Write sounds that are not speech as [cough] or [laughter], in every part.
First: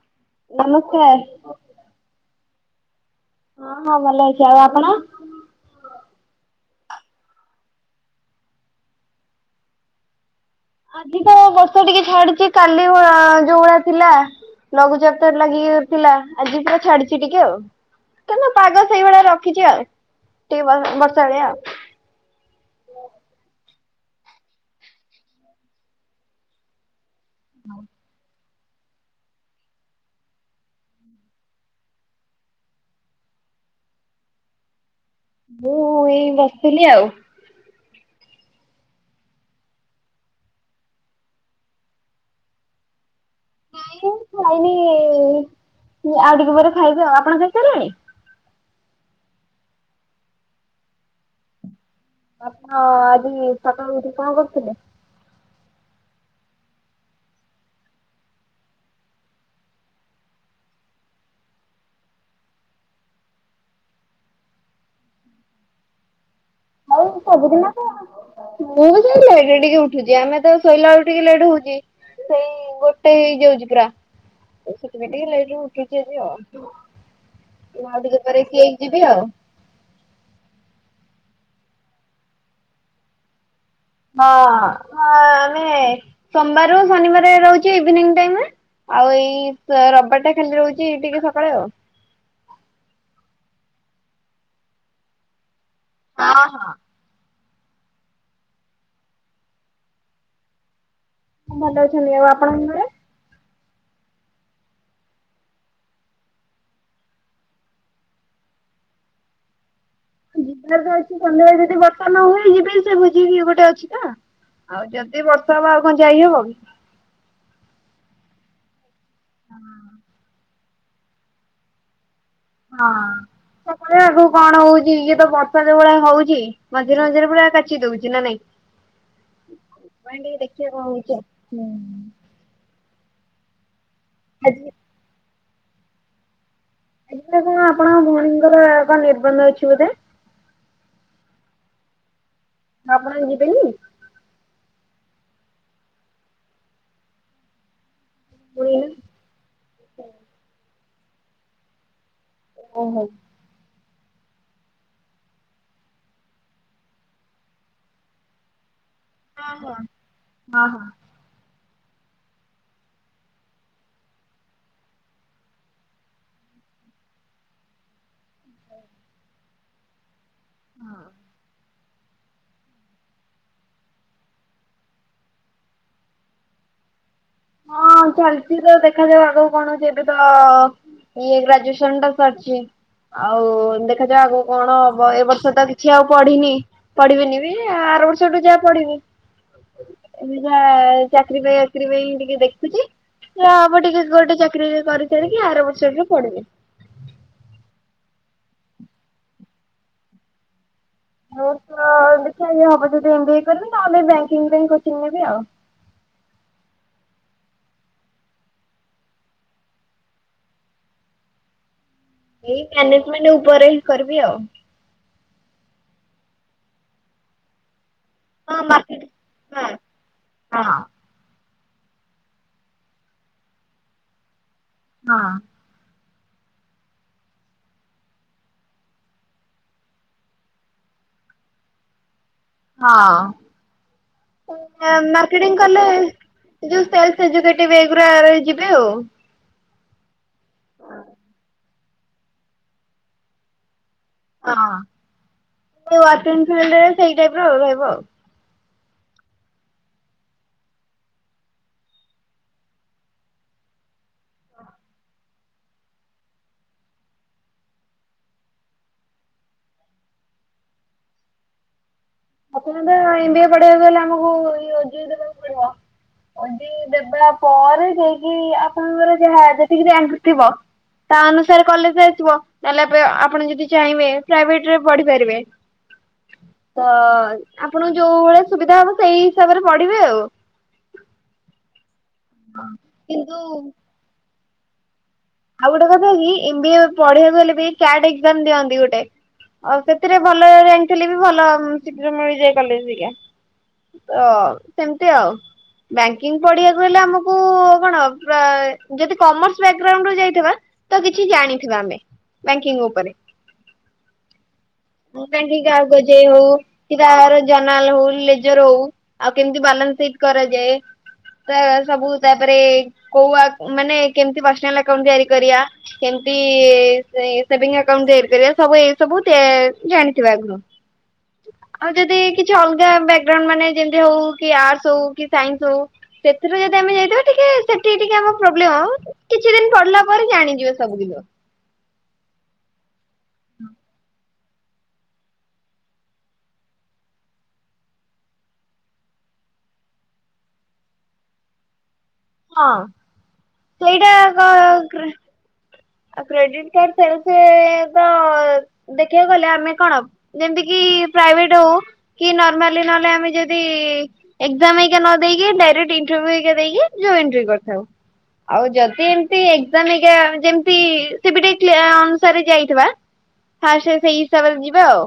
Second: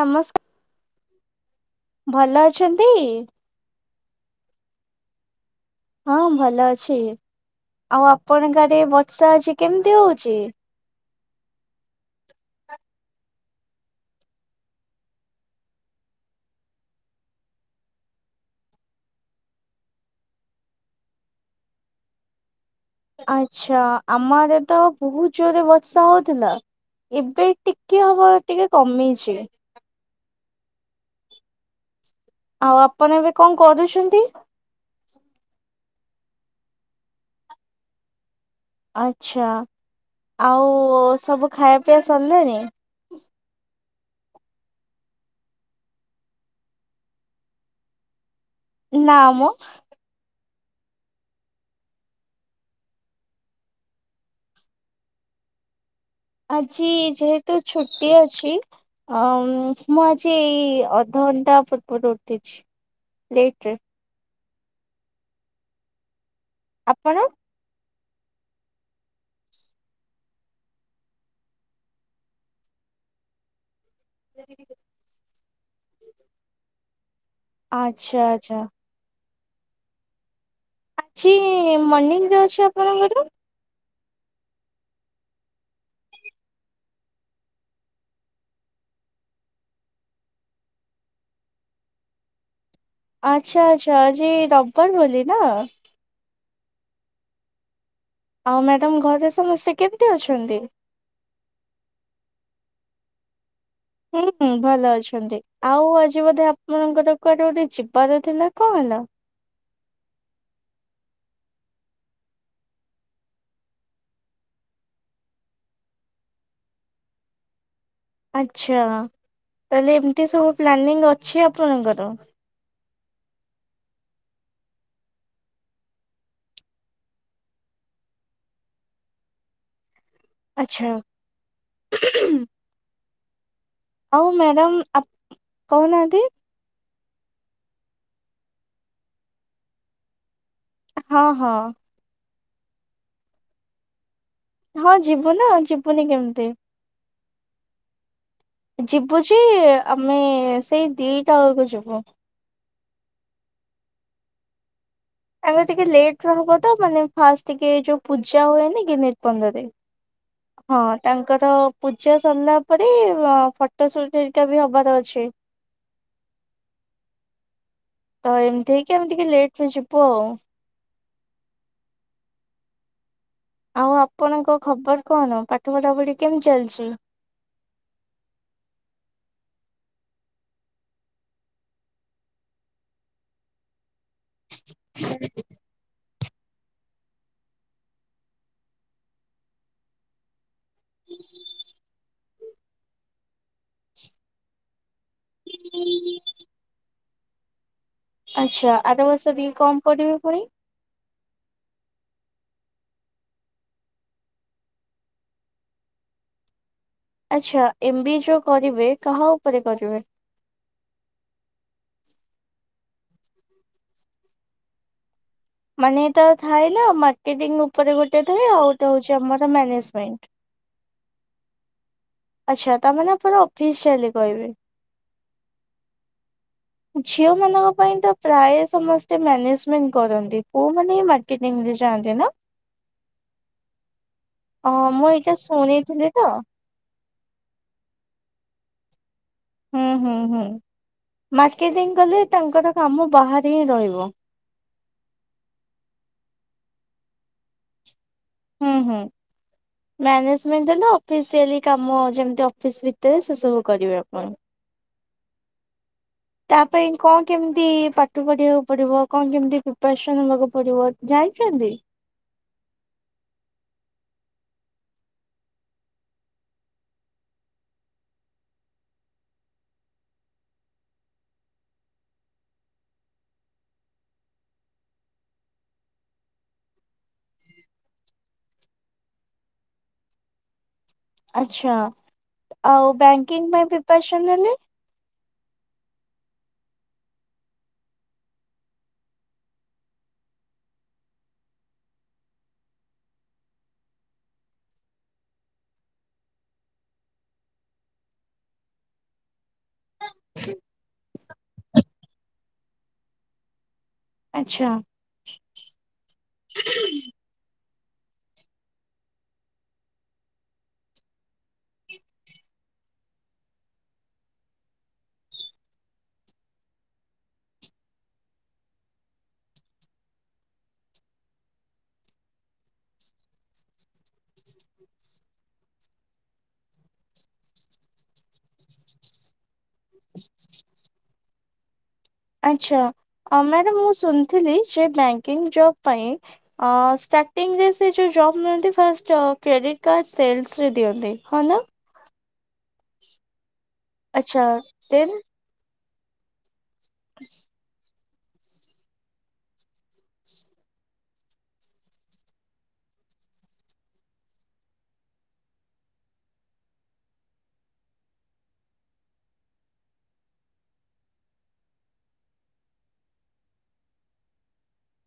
ନମସ୍କାର। ନମସ୍କାର। ଭଲ ଅଛନ୍ତି? ହଁ ହଁ ଭଲ ଅଛି। ଆଉ ଆପଣ? ହଁ ଭଲ ଅଛି। ଆଉ ଆପଣଙ୍କ ଆଡେ ବର୍ଷା ଆଜି କେମିତି ହୋଉଛି? ଅଧିକ ବର୍ଷା ଟିକେ ଛାଡୁଛି କାଲି ଯୋଉଭଳିଆ ଥିଲା ଲଘୁଚାପ ଟା ଲାଗିକି ଥିଲା ଆଜି ପୁରା ଛାଡିଛି ଟିକେ ଆଉ। ତ ନା ପାଗ ସେଇଭଳିଆ ରଖିଛି ଆଉ ଟିକେ ବ ବର୍ଷାଳିଆ ଆଉ। ଆଚ୍ଛା ଆମ ଆଡ଼େ ତ ବହୁତ ଜୋରେ ବର୍ଷା ହୋଉଥିଲା। ଏବେ ଟିକେ ହବ ଟିକେ କମିଛି। ଆଉ ଆପଣ ଏବେ କଣ କରୁଛନ୍ତି? ମୁଁ ଏଇ ବସିଥିଲି ଆଉ। ଅଚ୍ଛା ଆଉ ସବୁ ଖାଇବା ପିଇବା ସରିଲାଣି? ନାଇଁ ଖାଇନି ଆଉ ଟିକେ ପରେ ଖାଇବି ଆଉ। ଆପଣ ଖାଇସାରିଲେଣି? ନାଁମ। ଆପଣ ଆଜି ସକାଳୁ ଉଠି କଣ କରୁଥିଲେ? ଆଜି ଯେହେତୁ ଛୁଟି ଅଛି ଅ ମୁଁ ଆଜି ଏଇ ଅଧଘଣ୍ଟା ପୂର୍ବରୁ ଉଠିଛି ଲେଟରେ। ଆଉ ଆପଣ? ସବୁଦିନ ମୁଁ ବି ସେଇ ଲେଟରେ ଟିକେ ଉଠୁଛି ଆମେ ତ ଶୋଇଲା ବେଳକୁ ଟିକେ ଲେଟ୍ ହୋଉଛି ସେଇ ଗୋଟେ ହେଇଯାଉଛି ପୁରା। ସେଥିପାଇଁ ଟିକେ ଲେଟରେ ଉଠିଛି ଆଜି ଆଉ। ଏ ଆଉ ଆଚ୍ଛା ଟିକେ ପରେ ଆଚ୍ଛା କି ଏଇ ଯିବି ଆଉ। ଅଛି ମର୍ଣ୍ଣିଂରେ ଅଛି ଆପଣଙ୍କର? ହଁ ଆମେ ସୋମବାରରୁ ଶନିବାର ରହୁଛେ ଇଭିନିଂ ଟାଇମରେ। ଆଉ ଏଇ ରବିବାର ଟା ଖାଲି ରହୁଛି ଟିକେ ସକାଳେ ଆଉ। ଆଚ୍ଛା ଆଚ୍ଛା ଆଜି ରବିବାର ବୋଲି ନା? ହଁ ହଁ। ଆଉ ମ୍ୟାଡ଼ାମ ଘରେ ସମସ୍ତେ କେମିତି ଅଛନ୍ତି? ହଁ ଭଲ ଅଛନ୍ତି। ଆଉ ଆପଣଙ୍କ ଘରେ? ହୁଁ ହୁଁ ଭଲ ଅଛନ୍ତି। ଆଉ ଆଜି ବୋଧେ ଆପଣଙ୍କର କୁଆଡେ ଗୋଟେ ଯିବାର ଥିଲା କଣ ହେଲା? ଯିବାର ତ ଅଛି ସନ୍ଧ୍ୟାବେଳେ ଯଦି ବର୍ଷା ନହୁଏ, ଯିବି ସେ ଭୋଜି ଗୋଟେ ଅଛି ତ ଆଉ ଯଦି ବର୍ଷା ହବ ଆଉ କଣ ଯାଇହବ କି। ଆଚ୍ଛା ତାହେଲେ ଏମିତି ସବୁ ପ୍ଲାନିଂ ଅଛି ଆପଣଙ୍କର। ହଁ ଦେଖାଯାଉ ଆଗକୁ କଣ ହୋଉଛି ଇଏ ତ ବର୍ଷା ଯେଉଭଳିଆ ହୋଉଛି। ମଝିରେ ମଝିରେ ପୁରା କାଚି ଦଉଛି ନା ନାଇଁ? ଭାଈ ଟିକେ ଦେଖିବା କଣ ଆଚ୍ଛା। ହଉଚି ଆଉ। ହଁ ଆଜି ମ୍ୟାଡ଼ାମ ଆପ କହୁନାହାନ୍ତି? ଆଜି ପା କଣ ଆପଣଙ୍କ ଭଉଣୀଙ୍କର କଣ ନିର୍ବନ୍ଧ ଅଛି ବୋଧେ। ହଁ ହଁ। ଆପଣ ଯିବେନି? ହଁ ଯିବୁ ନା ଯିବୁନି କେମିତି। ପୁଣି ଯିବୁ ଯେ ଆମେ ସେଇ ଦିଟା ବେଳକୁ ଯିବୁ। ଓହୋ। ଆମେ ଟିକେ ଲେଟ୍ ରେ ହବ ତ ମାନେ ଫାଷ୍ଟ ଟିକେ ଯୋଉ ପୂଜା ହୁଏନି କିିନେ ହଁ ପରେ ହଁ। ହଁ। ତାଙ୍କର ପୂଜା ସରିଲା ପରେ ଫଟୋ ସୁଟିକା ବି ହବାର ଅଛି। ତ ଏମିତି ହେଇକି ଆମେ ଟିକେ ଲେଟ୍ ରେ ଯିବୁ ଆଉ। ହଁ। ଆଉ ଆପଣଙ୍କ ଖବର କଣ ପାଠ ପଢା ପଢି କେମିତି ଚାଲିଚି। ହଁ ଚାଲିଛି ତ ଦେଖାଯାଉ ଆଗକୁ କଣ ହଉଚି। ଏବେ ତ ଇଏ ଗ୍ରାଜୁଏସନ ଟା ସରିଚି। ଆଉ ଦେଖାଯାଉ ଆଗକୁ କଣ ହବ ଏ ବର୍ଷ ତ କିଛି ଆଉ ପଢିନି। ପଢିବେନି ବି ଆର ବର୍ଷଠୁ ଯାହା ପଢିବି। ଅଭିକା ଚାକିରି ପାଇଁ ବାକିରି ପାଇଁ ଟିକେ ଦେଖୁଛି। ଆମ ଟିକେ ଗୋଟେ ଚାକିରି ବାକିରି କରିସାରି ଆର ବର୍ଷକୁ ପଢିବେ? ଆଚ୍ଛା ଆର ବର୍ଷ ବି କମ ପଢିବେ ପୁଣି? ମୁଁ ତ ଦେଖିବା ହବ ଯଦି ଏମ ବି ଏ କରିବି ନହେଲେ ବଙ୍କିଙ୍ଗ ପାଇଁ କୋଚିଂ ନେବି ଆଉ। ଆଚ୍ଛା ଏମ ବି ଏ ଯୋଉ କରିବେ କାହା ଉପରେ କରିବେ। ଏଇ ମ୍ୟାନେଜ ମେଟ ଉପରେ ହିଁ କରିବି ଆଉ। ମାନେ ଏଟା ଥାଏ ନା ମାର୍କେଟିଂ ଉପରେ ଗୋଟେ ଥାଏ ହଁ ଆଉ ଗୋଟା ମାର୍କେଟ ହଉଛି ଆମର ହଁ ମ୍ୟାନେଜମେଣ୍ଟ। ହଁ। ଆଚ୍ଛା ତା ମାନେ ଆପଣ ଅଫିସ ଚାଲି କହିବେ। ହଁ। ଝିଅ ମାନଙ୍କ ପାଇଁ ତ ପ୍ରାୟ ସମସ୍ତେ ମ୍ୟାନେଜମେଣ୍ଟ କରନ୍ତି। ପୁଅ ମାନେ ମାର୍କେଟରେ ଯାଆନ୍ତି ନା। ହଁ। ହଁ ମୁଁ ଏଇଟା ମାର୍କେଟିଂ କଲେ ଏଇ ଶୁଣିଥିଲି ତ ଯଉ ଶେଲେଷ୍ ଏକଜୁକେଟିଭ ରହିଯିବେ ଆଉ। ହୁଁ ହୁଁ ହୁଁ ମାର୍କେଟିଂ କଲେ ତାଙ୍କର କାମ ବାହାରେ ହିଁ ରହିବ। ହଁ [unintelligible] ସେଇ ଟାଇପ ର ରହିବ ଆଉ। ହୁଁ ହୁଁ। ମ୍ୟାନେଜମେଣ୍ଟ ହେଲେ ଅଫିସିଆଲି କାମ ଯେମିତି ଅଫିସ୍ ଭିତରେ ସେସବୁ କରିବେ ଆପଣ। ତା ପାଇଁ କଣ କେମିତି ପାଠ ପଢିବାକୁ ପଡିବ କଣ କେମିତି ପ୍ରିପାରେସନ ହେବାକୁ ପଡିବ ଜାଣିଛନ୍ତି। ଆପଣ ତ ଏମ ବି ଏ ପଢବାକୁ ହେଲେ ଆମକୁ ତ ଅ ଜେ ଇ ଦେବାକୁ ପଡିବ। ଅ ଜେ ଇ ଦେବା ପରେ ଯାଇକି ଆପଣଙ୍କର ଯାହା ଯେତିକି ରାଙ୍କ ଥିବ। ତା ଅନୁସାରେ କଲେଜ ଆସିବ। ତାହେଲେ ଆପଣ ଯଦି ଚାହିଁବେ ପ୍ରାଇଭେଟରେ ପଢିପାରିବେ। ତ ଆପଣଙ୍କୁ ଯୋଉ ଭଳିଆ ସୁବିଧା ହବ ସେଇ ହିସାବରେ ପଢିବେ ଆଉ। ଆଛା ଆଉ କିନ୍ତୁ ବ୍ୟାଙ୍କିଙ୍ଗ ପାଇଁ ପ୍ରିପେରେସନ ହେଲେ ଆଉ ଗୋଟେ କଥା କି ଏମ ବି ଏ ପଢେଇିବାକୁ ଗଲେ କ୍ୟାଟ ଏକଜାମ ଦିଅନ୍ତି ଗୋଟେ। ଆଉ ସେଥିରେ ଭଲ ରାଙ୍କ ଥିଲେ ବି ଭଲ ଶୀଘ୍ର ମିଳିଯାଏ କଲେଜ ଆରିକା। ତ ସେମିତି ଆଉ। ବ୍ୟାଙ୍କିଙ୍ଗ ପଢିବାକୁ ହେଲେ ଆମକୁ କଣ ପ୍ରାୟ ଯଦି କମର୍ସ ବେଗ୍ ରାଉଣ୍ଡ ଥିବା କିଛି ଜାଣିଥିବା ଆମେ ବ୍ୟାଙ୍କିଙ୍କ ଉପରେ। ଆଚ୍ଛା ହଁ କାହିଁକି ଅ ଜେ ଇ ହଉ କି ଜନାଲ ହଉ ଲେଜର ହଉ ଆଉ କେମିତି ବାଲାନ୍ସ ସିଟ କରାଯାଏ। ତ ସବୁ ତାପରେ କୋଉ ଆ ମାନେ କେମିତି ପର୍ସନାଲ ଆଉଣ୍ଟ ତିଆରି କରିଆ? କେମତି ସେଭିଙ୍ଗ ଆକାଉଣ୍ଟ ତିଆରି କରିବା, ସବୁ ଏଇ ସବୁ ଜାଣିଥିବେ ଆଗରୁ। [inaudible] ଆଉ ଯଦି କିଛି ଅଲଗା ବ୍ୟାକଗ୍ରାଉଣ୍ଡ ମାନେ ଯେମତି ହଉ କି ଆର୍ଟସ ହଉ କି ସାଇନ୍ସ ହଉ ସେଥିରୁ ଯଦି ଆମେ ଯାଇଥିବୁ ଟିକେ ସେଠି ଟିକେ ହବ ପ୍ରୋବ୍ଲେମ, ହଁ କିଛି ଦିନ ପଡିଲା ପରେ ଜାଣିଯିବ ସବୁ ଜିନିଷ। ଆଚ୍ଛା। ଅ ମ୍ୟାଡ଼ାମ ମୁଁ ଶୁଣିଥିଲି ସେ ବ୍ୟାଙ୍କିଙ୍ଗ ଜବ ପାଇଁ ଅଁ ଷ୍ଟାର୍ଟିଂରେ ସେ ଯେଉଁ ଜବ୍ ମିଳନ୍ତି ଫାଷ୍ଟ କ୍ରେଡ଼ିଟ୍ କାର୍ଡ଼ ସେଲ୍ସରେ ଦିଅନ୍ତି ହଁ ନା? ହଁ ସେଇଟା, ଆଚ୍ଛା କ କ୍ର ଦେନ୍ ଆଉ କ୍ରେଡିଟ କାର୍ଡ ସେଲସ୍ ରେ ତ ଦେଖିବାକୁ ଗଲେ ଆମେ କଣ ଯେମତି କିି ପ୍ରାଇଭେଟ ହଉ କି ନର୍ମାଲି ନହେଲେ ଆମେ ଯଦି ଏକ୍ଜାମ ଏଇକିନା ନ ଦେଇକି ଡାଇରେକ୍ଟ ଇଣ୍ଟରଭିଉ ହେରିକା ଦେଇକି ଯଉ ଏନଟିରି କରିଥାଉ ଆଉ ଯଦି ଏମତି ଏକଜାମ ହେରିକା ଯେମତି ସି ବି ଟି ପ୍ଲେ-ଅନୁସାରେ ଯାଇଥିବା, ଫାଷ୍ଟ ସେଇ ହିସାବରେ ଯିବା ଆଉ।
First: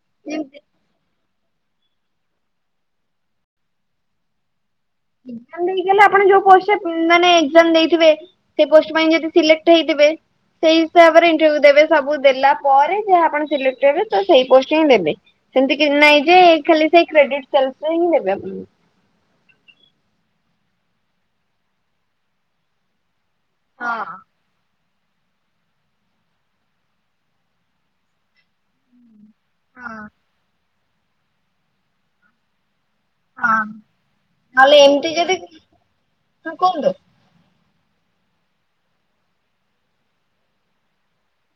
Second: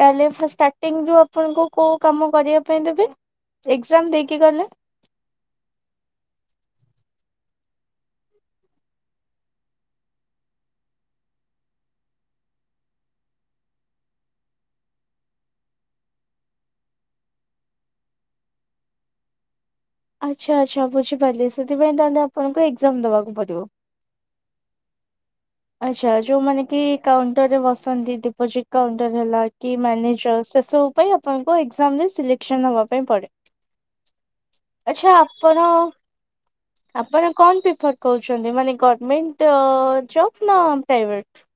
ତାହେଲେ ଯେମିତି ଷ୍ଟାର୍ଟିଙ୍ଗ ରୁ ଆପଣଙ୍କୁ କୋଉ କାମ କରିବା ପାଇଁ ଦେବେ? ଏକ୍ଜାମ ଦେଇକି ଗଲେ? ଏକ୍ଜାମ ଦେଇକି ଗଲେ, ଆପଣ ଯୋଉ ପୋଷ୍ଟ ରେ ମାନେ ଏକ୍ଜାମ ଦେଇଥିବେ ସେ ପୋଷ୍ଟ ପାଇଁ ଯଦି ସିଲେକ୍ଟ ହେଇଥିବେ ସେଇ ହିସାବରେ ଇଣ୍ଟରଭ୍ୟୁ ଦେବେ। ସବୁ ଦେଲା ପରେ, ଯାହା ଆପଣ ସିଲେକ୍ଟ ହେବେ ତ ସେଇ ପୋଷ୍ଟ ହଁ ଦେବେ। ସେମିତି କିଛି ନାଇଁ ଯେ, ଖାଲି ସେଇ କ୍ରେଡିଟ୍ ସେଲସରେ ହିଁ ନେବେ। ଆଚ୍ଛା ଆଚ୍ଛା। ବୁଝିପାରିଲି ସେଥିପାଇଁ ତାହେଲେ ଆପଣଙ୍କୁ ଏକ୍ଜାମ ଦେବାକୁ ପଡିବ। ହଁ। ଆଚ୍ଛା ଯୋଉମାନେ କି କାଉଣ୍ଟର ରେ ବସନ୍ତି। ଡିପୋଜିଟ୍ କାଉଣ୍ଟର ହେଲା, କି ମ୍ୟାନେଜର, ସେ ସବୁ ପାଇଁ ଆପଣଙ୍କ ଏକ୍ଜାମ ରେ ସିଲେକ୍ସନ ହବା ପାଇଁ ପଡିବ। ହଁ। ନହେଲେ ଏମିତି ଆଚ୍ଛା ଯଦି ଆପଣ, ହଁ କୁହନ୍ତୁ ଆପଣ କଣ ପିପର କହୁଛନ୍ତି? ମାନେ ଗଭର୍ମେଣ୍ଟ ଜବ୍ ନା ପ୍ରାଇଭେଟ?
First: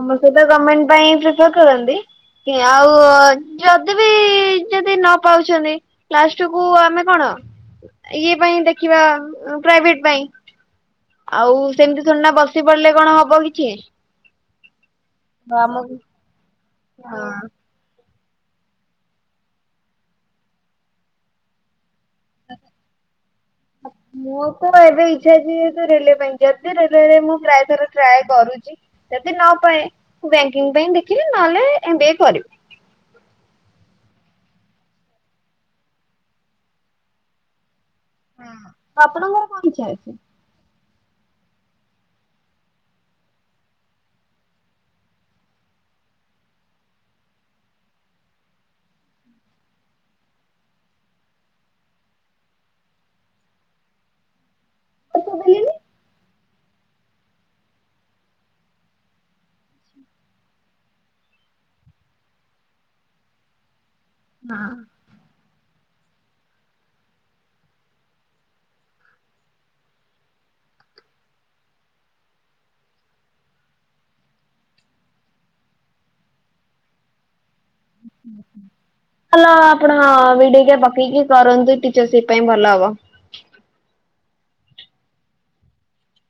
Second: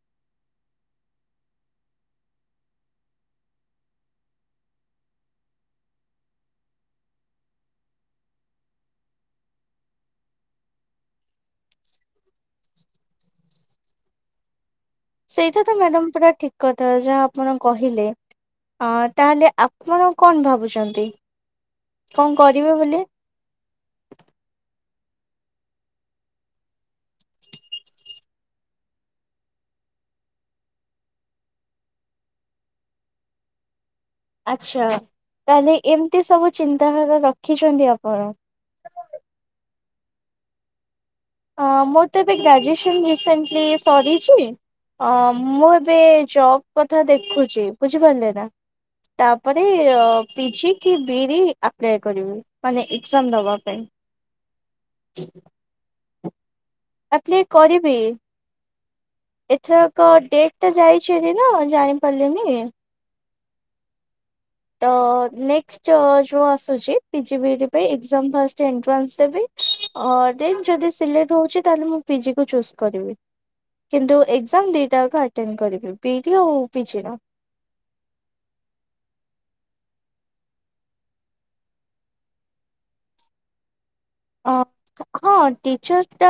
ସମସ୍ତେ ତ ଗମେଣ୍ଟ ପାଇଁ ପ୍ରିପାୟାର କରନ୍ତି ଆଉ ଯଦି ବି ଯଦି ନ ପାଉଛନ୍ତି ଲାଷ୍ଟ କୁ ଆମେ କଣ, ଇଏ ପାଇଁ ଦେଖିବା ପ୍ରାଇଭେଟ ପାଇଁ। ଆଉ ସେମିତି ତୋଡ଼ି ନା ବସି ପଡିଲେ କଣ ହବ କିଛି। ସେଇଟା ତ ଆମକୁ ମ୍ୟାଡାମ ପୁରା ଠିକ୍ କଥା। ଯାହା ହଁ। ଆପଣ କହିଲେ। ଅ ତାହେଲେ ଆପଣ କଣ ଭାବୁଛନ୍ତି? କଣ କରିବେ ବୋଲି? ଆ ମୋରତ ଏବେ ଇଚ୍ଛା ଅଛି ରେଲୱେ ପାଇଁ, ଯଦି ରେୱରେ ମୁଁ ପ୍ରାୟଥର ଟ୍ରାଏ କରୁଛି ଯଦି ନପାଏ। ବ୍ୟାଙ୍କିଙ୍ଗ ପାଇଁ ଦେଖିବି। ନହେଲେ ଏମ୍ ବି ଏ କରିବି। ଆଚ୍ଛା। ତାହେଲେ ଏମିତି ସବୁ ଚିନ୍ତାଧାରା ରଖିଛନ୍ତି ଆପଣ? ହୁଁ। ଆପଣଙ୍କର କଣ ଇଛା ଅଛି? ଅଁ ମୋର ତ ଏବେ ଗ୍ରାଜୁଏସନ୍ ରିସେଣ୍ଟଲି ସରିଚି ଅ ମୁଁ ଏବେ ଜବ କଥା ଦେଖୁଛି। ବୁଝିପାରିଲେ ନା। ତାପରେ ପିଜି କି ବି ରି ଆପ୍ଲାଏ କରିବି। ମାନେ ଏକ୍ଜାମ ଦବା ପାଇଁ। ଆପ୍ଲାଏ କରିବି। ଏଥରକ ଡେଟ ଟା ଯାଇଛି ନା ଜାଣି ପାରିଲିନି। ନାଁ। ଅ ନେଷ୍ଟ ଯୋଉ ଆସୁଛି ପିଜିି ବି ଇ ଡି ପାଇଁ, ଏକଜାମ ଫାଷ୍ଟ ଏଟ୍ରାନ୍ସ ଦେବି ଅଁ ଦେନ୍ ଯଦି ସିଲେକ୍ଟ ହଉଛି, ତାହେଲେ ମୁଁ ପିଜି କୁ ଚୁଜ କରିବି। କିନ୍ତୁ ଏକ୍ଜାମ ଦିଟାଙ୍କ ଆଟେଣ୍ଡ କରିବି, ବି ଡି ଆଉ ପି ଜି ର। ଉଁ ହୁଁ। ହଲ ଆପଣ [unintelligible] ପକେଇକି କରନ୍ତୁ ଟିଚର୍ ସିପ ପାଇଁ ଭଲ ହବ। ଅ [inaudible] ହଁ ଟିଚର ଟା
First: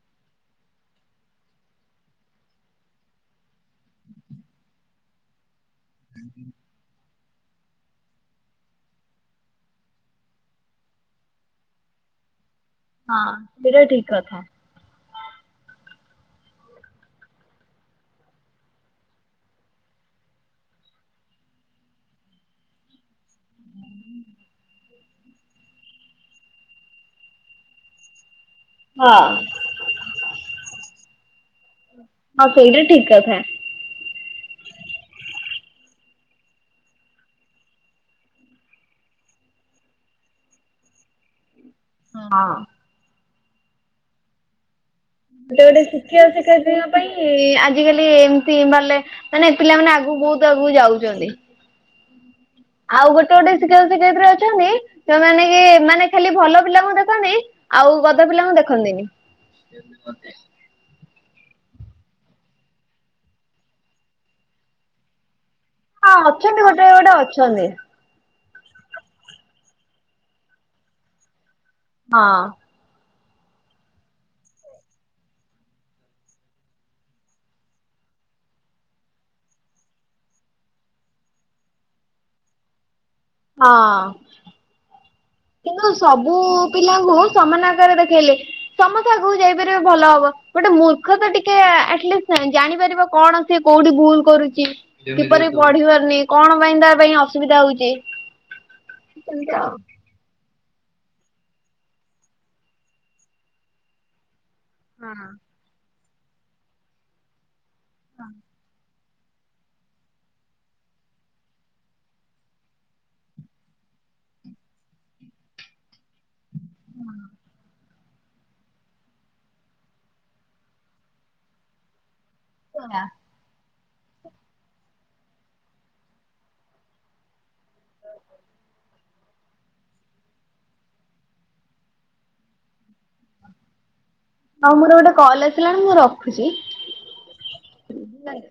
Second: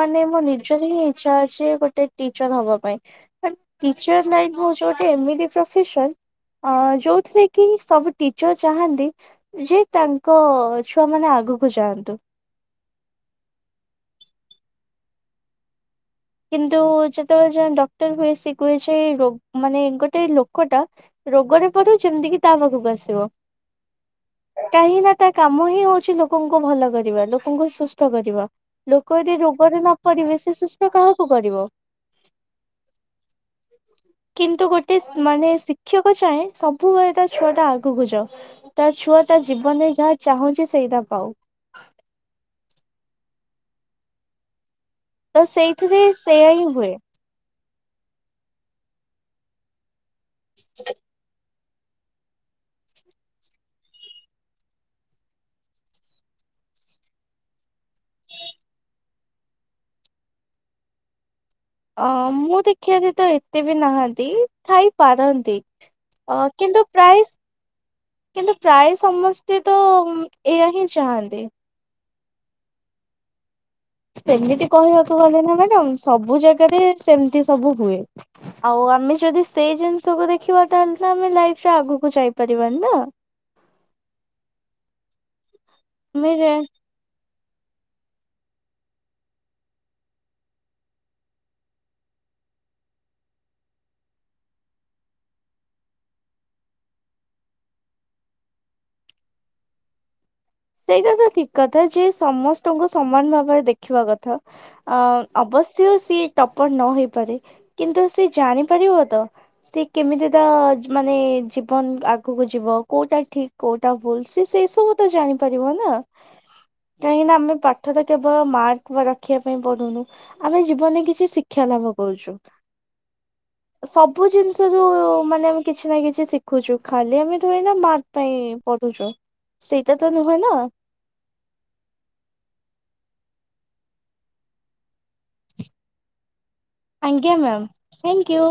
ମାନେ ମୋ ନିଜର ହିଁ ଇଚ୍ଛା ଅଛି ଗୋଟେ ଟିଚର ହବା ପାଇଁ। ଟିଚର୍ ଲାଇନ ହୋଉଚି ଗୋଟେ ଏମିତି ପ୍ରୋଫେସନ୍ ଅ ଯୋଉଥିରେ କି ସବୁ ଟିଚର ଚାହାନ୍ତି ଯେ ତାଙ୍କ ଛୁଆ ମାନେ ଆଗକୁ ଯାଆନ୍ତୁ। ହଁ ସେଇଟା ଠିକ କଥା। କିନ୍ତୁ ଯେତେବେଳେ ଯଣେ ଡକ୍ଟର ହୁଏ ସେ କୁହେ ଯେ ରୋ ମାନେ ଗୋଟେ ଲୋକଟା ରୋଗରେ ପଡୁ ଯେମିତି କିି ତା ପାଖକୁ ଆସିବ। କାହିଁକି ନା ତା କାମ ହିଁ ହଉଛି ଲୋକଙ୍କୁ ଭଲ କରିବା ଲୋକଙ୍କୁ ସୁସ୍ଥ କରିବା। ହଁ ଲୋକ ଯଦି ରୋଗରେ ନପଡ଼ିବେ ସେ ସୁସ୍ଥ କାହାକୁ କରିବ। ହଁ ସେଇଟା ଠିକ କଥା। କିନ୍ତୁ ଗୋଟେ ମାନେ ଶିକ୍ଷକ ଚାହେଁ ସବୁବେଳେ ତା ଛୁଆ ଟା ଆଗକୁ ଯାଉ। ତା ଛୁଆ ତା ଜୀବନ ରେ ଯାହା ଚାହୁଁଛି ସେଇଟା ପାଉ। ହଁ। ତ ଗୋଟେ ଗୋଟେ ସେଇଥିରେ ଶିକ୍ଷକ ସେଇୟା ହିଁ ଶିକ୍ଷୟତ୍ରିଙ୍କ ହୁଏ। ପାଇଁ ଆଜିକାଲି ଏମିତି ନଲେ ମାନେ ପିଲାମାନେ ଆଗକୁ ବହୁତ ଆଗକୁ ଯାଉଛନ୍ତି। [inaudible] ଆଉ ଗୋଟେ ଗୋଟେ ଶିକ୍ଷକ ଶିକ୍ଷୟତ୍ରୀ ଅଛନ୍ତି ଯୋଉମାନେ କି ମାନେ ଖାଲି ଭଲ ପିଲାଙ୍କୁ ଦେଖନ୍ତିି। ଆଉ ଗଧ ପିଲାଙ୍କୁ ଦେଖନ୍ତିନି। [unintelligible] ଅ ମୁଁ ଦେଖିବା ରେ ତ ଏତେ ବି ନାହାନ୍ତି ଥାଇ ପାରନ୍ତି। ହଁ ଅ ଅଛନ୍ତି କିନ୍ତୁ ଗୋଟେ ଗୋଟେ ପ୍ରାଇସ ଅଛନ୍ତି। କିନ୍ତୁ ପ୍ରାୟ ସମସ୍ତେ ତ ଏଇଆହିଁ ଚାହାନ୍ତି। ହଁ। ସେମିତି କହିବାକୁ ଗଲେ ନା ମ୍ୟାଡ଼ାମ୍ ସବୁ ଜାଗାରେ ସେମିତି ସବୁ ହୁଏ। ଆଉ ଆମେ ଯଦି ସେଇ ଜିନିଷକୁ ଦେଖିବା ତାହେଲେ ତ ଆମେ ଲାଇଫରେ ଆଗକୁ ଯାଇପାରିବାନି ନା। ହଁ। କିନ୍ତୁ ସବୁ ଆମେ ପିଲାଙ୍କୁ ସମାନ ଆକାରରେ ଦେଖେଇଲେ ସମସ୍ତେ ଆଗକୁ ଯାଇପାରିବେ ଭଲ ହବ ଗୋଟେ ମୂର୍ଖ ତ ଟିକେ ଆଟଲିଷ୍ଟ ଜାଣିପାରିବ କଣ? ସେଏ କୋଉଠି ଭୁଲ କରୁଛି। କିପରି ପଢ଼ି ପାରୁନି କଣ ପାଇଁ ତା ପାଇଁ ଅସୁବିଧା ହଉଛି ସେମତି ଆଉ। ସେଇଟା ତ ଠିକ କଥା ଯେ ସମସ୍ତଙ୍କୁ ସମାନ ଭାବରେ ଦେଖିବା କଥା ଅ ଅବଶ ଶ୍ୟ ସିଏ ଟପର ନ ହେଇପାରେ କିନ୍ତୁ ସିଏ ଜାଣିପାରିବ ତ ସେ କେମିତି ତା ମାନେ ଜୀବନ ଆଗକୁ ଯିବ କଉଟା ଠିକ୍ କଉଟା ଭୁଲ୍ ସିଏ ସେ ସବୁ ତ ଜାଣି ପାରିବନା କାହିଁକି ନା ଆମେ ପାଠ ତ କେବଳ ମାର୍କ ରଖିବା ପାଇଁ ପଢ଼ୁନୁ ଆମେ ଜୀବନରେ କିଛି ଶିକ୍ଷା ଲାଭ କରୁଛୁ। [unintelligible] ସବୁ ଜିନିଷରୁୁ ମାନେ ଆମେ କିଛି ନା କିଛି ଶିଖୁଛୁ ଖାଲି ଆମେ ତ ଏଇନା ମାର୍ ପାଇଁ ପଢ଼ୁଛୁ ସେଇଟା ତ ନୁହେଁ ନା। ହଉ ମୋର ଗୋଟେ କଲ ଆସିଲାଣି ମୁଁ ର ଖୁଛି ଆଜ୍ଞା ମ୍ୟାମ୍ ଥ୍ୟାଙ୍କୟୁ।